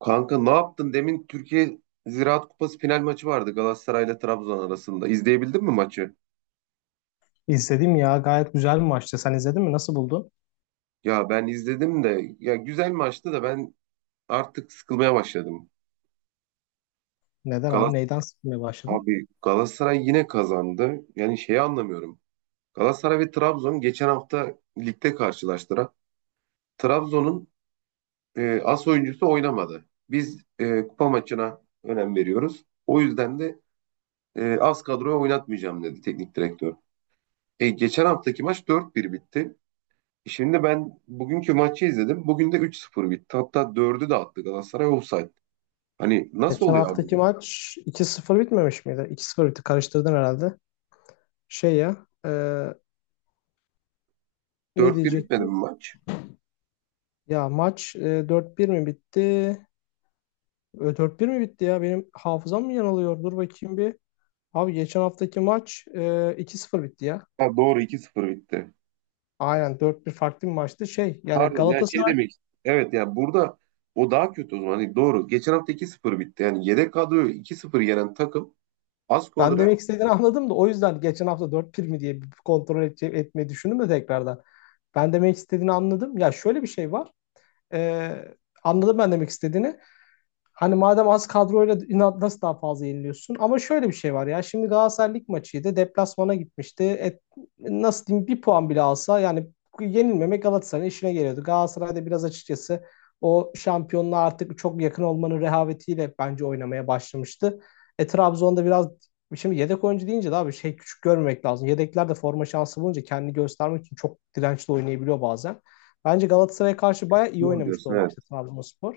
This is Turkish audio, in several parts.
Kanka ne yaptın? Demin Türkiye Ziraat Kupası final maçı vardı Galatasaray ile Trabzon arasında. İzleyebildin mi maçı? İzledim ya, gayet güzel bir maçtı. Sen izledin mi? Nasıl buldun? Ya ben izledim de ya güzel maçtı da ben artık sıkılmaya başladım. Neden abi? Galas Neyden sıkılmaya başladın? Abi Galatasaray yine kazandı. Yani şeyi anlamıyorum. Galatasaray ve Trabzon geçen hafta ligde karşılaştılar. Trabzon'un as oyuncusu oynamadı. Biz kupa maçına önem veriyoruz. O yüzden de az kadroya oynatmayacağım dedi teknik direktör. Geçen haftaki maç 4-1 bitti. Şimdi ben bugünkü maçı izledim. Bugün de 3-0 bitti. Hatta dördü de attı Galatasaray offside. Hani nasıl Geçen oluyor abi haftaki bu? maç 2-0 bitmemiş miydi? 2 sıfır bitti. Karıştırdın herhalde. Şey ya, ne 4-1 bitmedi mi diyecektim? maç? Ya maç 4-1 mi bitti? E, 4-1 mi bitti ya? Benim hafızam mı yanılıyor? Dur bakayım bir. Abi geçen haftaki maç 2-0 bitti ya. Ha, doğru 2-0 bitti. Aynen, dört bir farklı bir maçtı. Şey yani Pardon yani şey Galatasaray. demek istedim. Evet yani burada o daha kötü o zaman. Hani doğru. Geçen hafta 2-0 bitti. Yani yedek kadroyu 2 sıfır yenen takım az Ben kadro demek istediğini anladım da, o yüzden geçen hafta 4 pir mi diye bir kontrol etmeyi düşündüm de tekrardan. Ben demek istediğini anladım. Ya, şöyle bir şey var. Ee, Anladım ben demek istediğini. Hani madem az kadroyla inat nasıl daha fazla yeniliyorsun? Ama şöyle bir şey var ya. Şimdi Galatasaray lig maçıydı. Deplasmana gitmişti. Nasıl diyeyim, bir puan bile alsa yani yenilmemek Galatasaray'ın işine geliyordu. Galatasaray'da biraz açıkçası o şampiyonluğa artık çok yakın olmanın rehavetiyle bence oynamaya başlamıştı. E, Trabzon'da biraz, şimdi yedek oyuncu deyince de abi şey, küçük görmemek lazım. Yedekler de forma şansı bulunca kendini göstermek için çok dirençli oynayabiliyor bazen. Bence Galatasaray'a karşı bayağı iyi doğru oynamıştı diyorsun o maçta evet. Trabzonspor.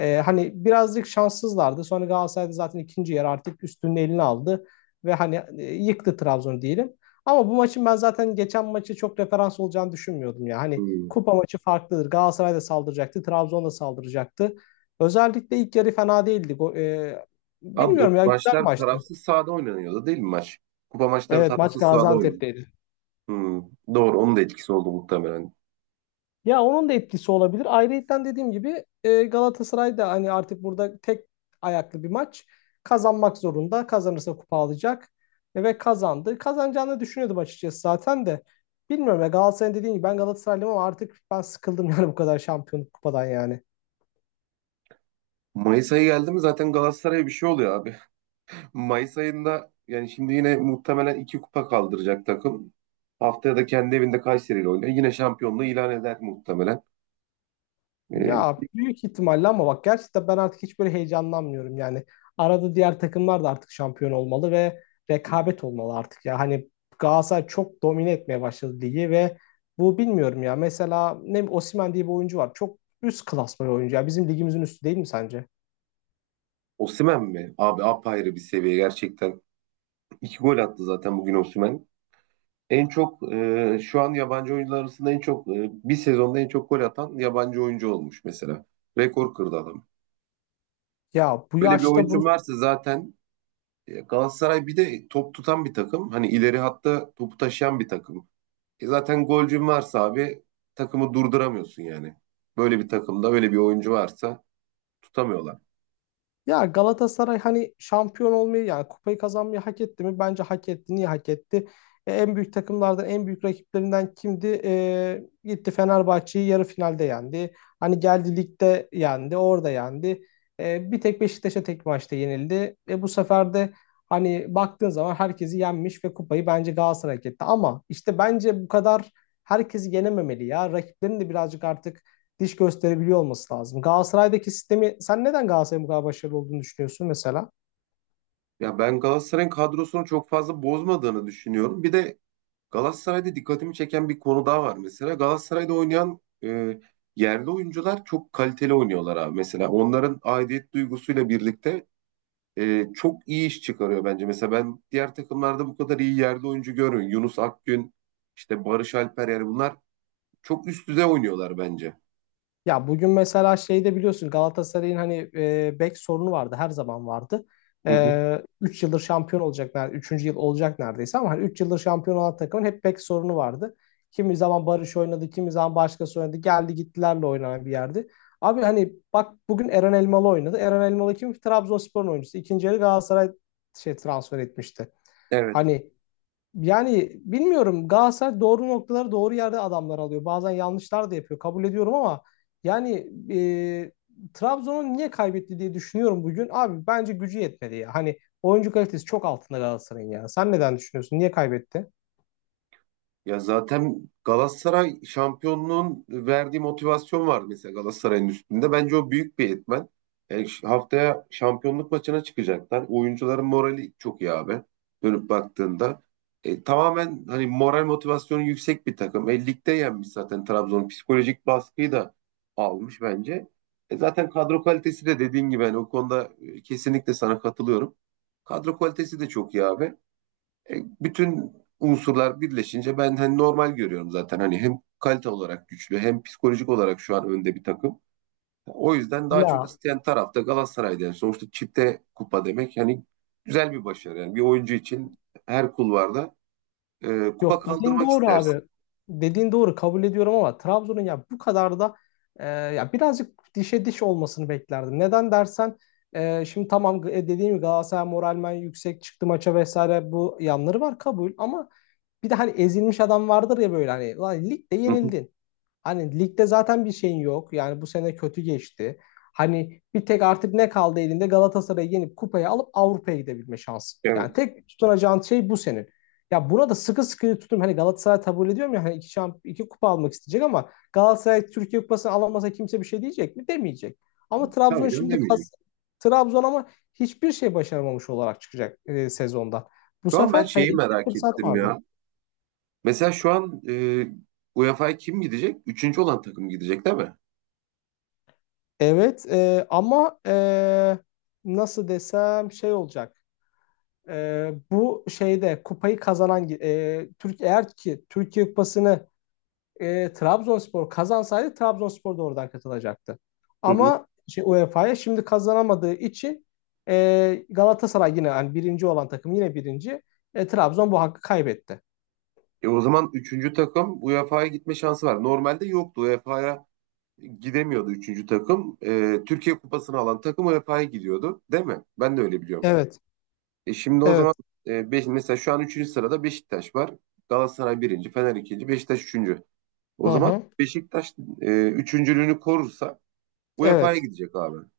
Hani birazcık şanssızlardı. Sonra Galatasaray'da zaten ikinci yer artık üstünün elini aldı ve hani yıktı Trabzon'u diyelim. Ama bu maçın, ben zaten geçen maçı çok referans olacağını düşünmüyordum ya. Hani Hmm. kupa maçı farklıdır. Galatasaray da saldıracaktı, Trabzon da saldıracaktı. Özellikle ilk yarı fena değildi. Ha, doğru. Bilmiyorum ya, güzel Maçlar maçtı. tarafsız sahada oynanıyordu değil mi maç? Kupa maçları Evet, maç tarafsız sahada oynanıyor. Gaziantep'teydi. Hmm. Doğru onun da etkisi oldu muhtemelen. Ya onun da etkisi olabilir. Ayrıyeten, dediğim gibi Galatasaray da hani artık burada tek ayaklı bir maç. Kazanmak zorunda. Kazanırsa kupa alacak. Ve kazandı. Kazanacağını düşünüyordum açıkçası zaten de. Bilmiyorum ya, Galatasaray'ın, dediğim gibi, ben Galatasaraylıyım ama artık ben sıkıldım yani, bu kadar şampiyonluk kupadan yani. Mayıs ayı geldi mi zaten Galatasaray'a bir şey oluyor abi. Mayıs ayında yani şimdi yine muhtemelen iki kupa kaldıracak takım. Haftaya da kendi evinde Kayseri ile oynuyor. Yine şampiyonluğu ilan eder muhtemelen. Ee, Ya, büyük ihtimalle, ama bak gerçekten ben artık hiç böyle heyecanlanmıyorum yani. Arada diğer takımlar da artık şampiyon olmalı ve rekabet olmalı artık ya. Hani Galatasaray çok domine etmeye başladı ligi ve bu, bilmiyorum ya. Mesela ne bileyim, Osimhen diye bir oyuncu var. Çok üst klasman bir oyuncu ya. Bizim ligimizin üstü değil mi sence? Osimhen mi? Abi apayrı bir seviye gerçekten. İki gol attı zaten bugün Osimhen. En çok şu an yabancı oyuncular arasında en çok bir sezonda en çok gol atan yabancı oyuncu olmuş mesela. Rekor kırdı adam. Ya bu Böyle bir yaşta bu oyuncu varsa zaten Galatasaray bir de top tutan bir takım. Hani ileri hatta topu taşıyan bir takım. Zaten golcün varsa abi takımı durduramıyorsun yani. Böyle bir takımda böyle bir oyuncu varsa tutamıyorlar. Ya Galatasaray hani şampiyon olmayı yani kupayı kazanmayı hak etti mi? Bence hak etti. Niye hak etti? E, en büyük takımlardan, en büyük rakiplerinden kimdi? E, gitti Fenerbahçe'yi yarı finalde yendi. Hani geldi ligde yendi, orada yendi. E, bir tek Beşiktaş'a tek maçta yenildi. E, bu sefer de hani baktığın zaman herkesi yenmiş ve kupayı bence Galatasaray hak etti. Ama işte bence bu kadar herkesi yenememeli ya. Rakiplerin de birazcık artık diş gösterebiliyor olması lazım. Galatasaray'daki sistemi, sen neden Galatasaray'ın bu kadar başarılı olduğunu düşünüyorsun mesela? Ya ben Galatasaray'ın kadrosunu çok fazla bozmadığını düşünüyorum. Bir de Galatasaray'da dikkatimi çeken bir konu daha var mesela. Galatasaray'da oynayan yerli oyuncular çok kaliteli oynuyorlar abi. Mesela onların aidiyet duygusuyla birlikte çok iyi iş çıkarıyor bence. Mesela ben diğer takımlarda bu kadar iyi yerli oyuncu görmüyorum. Yunus Akgün, işte Barış Alper yani bunlar çok üst düzey oynuyorlar bence. Ya bugün mesela şeyde, biliyorsun Galatasaray'ın hani bek sorunu vardı, her zaman vardı. Hı hı. 3 yıldır şampiyon olacak neredeyse, 3. yıl olacak neredeyse, ama hani 3 yıldır şampiyon olan takımın hep bek sorunu vardı. Kimi zaman Barış oynadı, kimi zaman başkası oynadı. Geldi gittilerle oynanan bir yerdi. Abi hani bak bugün Eren Elmalı oynadı. Eren Elmalı kim? Trabzonspor'un oyuncusu. İkinci yarı Galatasaray şey transfer etmişti. Evet. Hani. Yani bilmiyorum, Galatasaray doğru noktaları doğru yerde adamlar alıyor. Bazen yanlışlar da yapıyor, kabul ediyorum, ama yani Trabzon'un niye kaybetti diye düşünüyorum bugün. Abi bence gücü yetmedi ya. Hani oyuncu kalitesi çok altında Galatasaray'ın ya. Sen neden düşünüyorsun? Niye kaybetti? Ya zaten Galatasaray şampiyonluğun verdiği motivasyon var mesela Galatasaray'ın üstünde. Bence o büyük bir etmen. Yani haftaya şampiyonluk maçına çıkacaklar. Oyuncuların morali çok iyi abi. Dönüp baktığında. Tamamen hani moral motivasyonu yüksek bir takım. Ligde yenmiş zaten Trabzon. Psikolojik baskıyı da almış bence. Zaten kadro kalitesi de dediğin gibi hani o konuda kesinlikle sana katılıyorum. Kadro kalitesi de çok iyi abi. E, bütün unsurlar birleşince ben hani normal görüyorum zaten. Hani hem kalite olarak güçlü hem psikolojik olarak şu an önde bir takım. O yüzden daha çok Ya, isteyen tarafta Galatasaray'da. Yani sonuçta çifte kupa demek yani güzel bir başarı. Yani bir oyuncu için her kulvarda kupa yok, dediğin kaldırmak doğru abi. istersin. Dediğin doğru, kabul ediyorum, ama Trabzon'un ya bu kadar da ya birazcık dişe diş olmasını beklerdim. Neden dersen, şimdi tamam, dediğim gibi Galatasaray moralmen yüksek çıktı maça vesaire, bu yanları var, kabul, ama bir de hani ezilmiş adam vardır ya, böyle hani, "Lan, ligde Hı hı. yenildin. Hani ligde zaten bir şeyin yok. Yani bu sene kötü geçti. Hani bir tek artık ne kaldı elinde, Galatasaray'ı yenip kupayı alıp Avrupa'ya gidebilme şansı. Evet. Yani tek tutunacağın şey bu senin. Ya buna da sıkı sıkı tutum Hani Galatasaray, kabul ediyorum ya hani, iki kupa almak isteyecek, ama Galatasaray Türkiye Kupası'nı alamasa kimse bir şey diyecek mi? Demeyecek. Ama Trabzon Tabii canım şimdi demeyeceğim. kas Trabzon ama hiçbir şey başaramamış olarak çıkacak sezonda. Bu Şu an ben sefer hani şeyi elinde merak fırsat ettim vardı. ya. Mesela şu an UEFA'ya kim gidecek? Üçüncü olan takım gidecek değil mi? Evet, ama nasıl desem, şey olacak. E, bu şeyde kupayı kazanan, e, Türk eğer ki Türkiye Kupası'nı Trabzonspor kazansaydı, Trabzonspor da oradan katılacaktı. Hı hı. Ama UEFA'ya şimdi kazanamadığı için Galatasaray yine, yani birinci olan takım yine birinci. E, Trabzon bu hakkı kaybetti. O zaman üçüncü takım UEFA'ya gitme şansı var. Normalde yoktu. UEFA'ya gidemiyordu üçüncü takım. Türkiye Kupası'nı alan takım UEFA'ya gidiyordu. Değil mi? Ben de öyle biliyorum. Evet, Şimdi o evet. zaman mesela şu an üçüncü sırada Beşiktaş var. Galatasaray birinci, Fener ikinci, Beşiktaş üçüncü. Hı O zaman hı. Beşiktaş üçüncülüğünü korursa UEFA'ya Evet. gidecek abi. Hı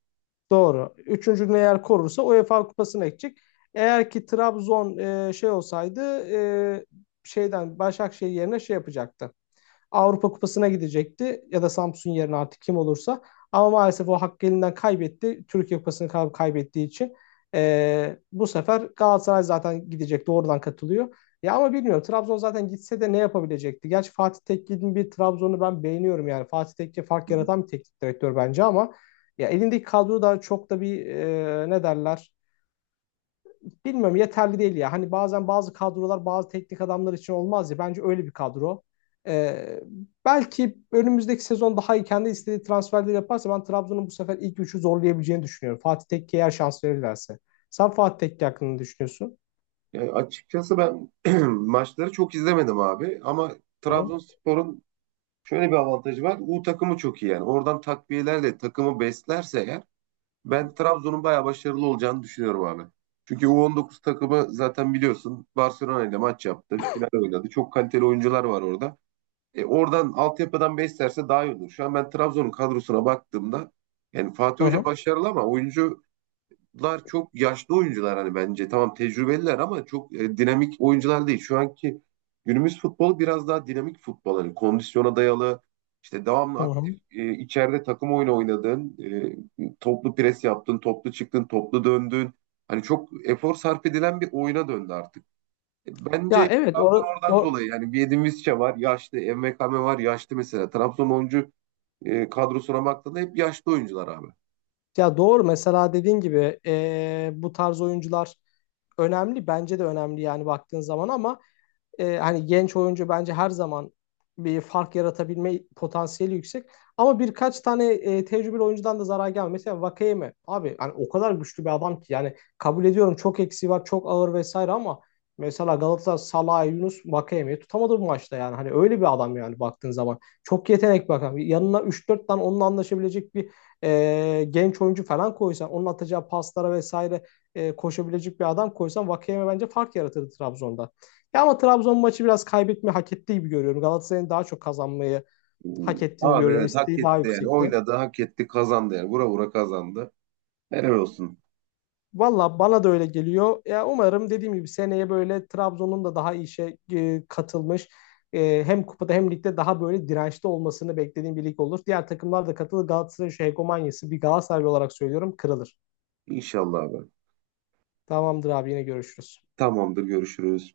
Doğru. Üçüncülüğünü eğer korursa UEFA Kupası'na gidecek. Eğer ki Trabzon şey olsaydı, şeyden Başakşehir yerine şey yapacaktı. Avrupa Kupası'na gidecekti, ya da Samsun yerine artık kim olursa. Ama maalesef o hakkı elinden kaybetti, Türkiye Kupası'nı kaybettiği için. E, bu sefer Galatasaray zaten gidecek. Doğrudan katılıyor. Ya ama bilmiyorum, Trabzon zaten gitse de ne yapabilecekti? Gerçi Fatih Tekkil'in bir Trabzon'u ben beğeniyorum yani. Fatih Tekke fark hı. yaratan bir teknik direktör bence, ama ya elindeki kadro da çok da bir, ne derler, bilmiyorum, yeterli değil ya. Hani bazen bazı kadrolar bazı teknik adamlar için olmaz ya. Bence öyle bir kadro. Ee, Belki önümüzdeki sezon daha iyi kendi istediği transferleri yaparsa, ben Trabzon'un bu sefer ilk üçü zorlayabileceğini düşünüyorum, Fatih Tekke'ye eğer şans verirlerse. Sen Fatih Tekke hakkında ne düşünüyorsun? Yani açıkçası ben maçları çok izlemedim abi ama Hı hı. Trabzonspor'un şöyle bir avantajı var. U takımı çok iyi yani. Oradan takviyelerle takımı beslerse eğer ben Trabzon'un bayağı başarılı olacağını düşünüyorum abi. Çünkü U19 takımı zaten biliyorsun Barcelona ile maç yaptı. Final oynadı. Çok kaliteli oyuncular var orada. Oradan altyapıdan beslerse daha iyi olur. Şu an ben Trabzon'un kadrosuna baktığımda yani Fatih Hı Hoca hı. başarılı ama oyuncu lar çok yaşlı oyuncular hani bence. Tamam tecrübeliler ama çok dinamik oyuncular değil. Şu anki günümüz futbolu biraz daha dinamik futbol. Hani kondisyona dayalı, işte devamlı Hı aktif hı. İçeride takım oyunu oynadın, toplu pres yaptın, toplu çıktın, toplu döndün. Hani çok efor sarf edilen bir oyuna döndü artık. E, Ya Bence evet, Trabzon oradan dolayı yani bir Edin Visca var, yaşlı, MKM var, yaşlı mesela. Trabzon oyuncu kadrosuna baktığında hep yaşlı oyuncular abi. ya doğru, mesela dediğin gibi, bu tarz oyuncular önemli. Bence de önemli yani, baktığın zaman, ama E, hani genç oyuncu bence her zaman bir fark yaratabilme potansiyeli yüksek. Ama birkaç tane tecrübeli oyuncudan da zarar gelmiyor. Mesela Vakeyeme, abi hani o kadar güçlü bir adam ki yani, kabul ediyorum çok eksiği var, çok ağır vesaire, ama mesela Galatasaray Salah, Yunus Vakeyeme'yi tutamadı bu maçta yani. Hani öyle bir adam yani, baktığın zaman. Çok yetenek bakan. Yanına üç dört tane onunla anlaşabilecek bir, genç oyuncu falan koysan, onun atacağı paslara vesaire koşabilecek bir adam koysan, Vakeyeme bence fark yaratırdı Trabzon'da. Ya ama Trabzon maçı biraz kaybetme hak ettiği gibi görüyorum. Galatasaray'ın daha çok kazanmayı hak ettiğini Abi görüyorum. evet hak İsteği daha etti yani. yüksekti. Oynadı, hak etti, kazandı yani. Vura vura kazandı. Helal olsun. Valla bana da öyle geliyor. Ya umarım, dediğim gibi, seneye böyle Trabzon'un da daha iyi işe katılmış, hem kupada hem ligde daha böyle dirençli olmasını beklediğim bir lig olur. Diğer takımlar da katılır. Galatasaray'ın şu hegemonyası, bir Galatasaraylı olarak söylüyorum, kırılır. İnşallah abi. Tamamdır abi, yine görüşürüz. Tamamdır, görüşürüz.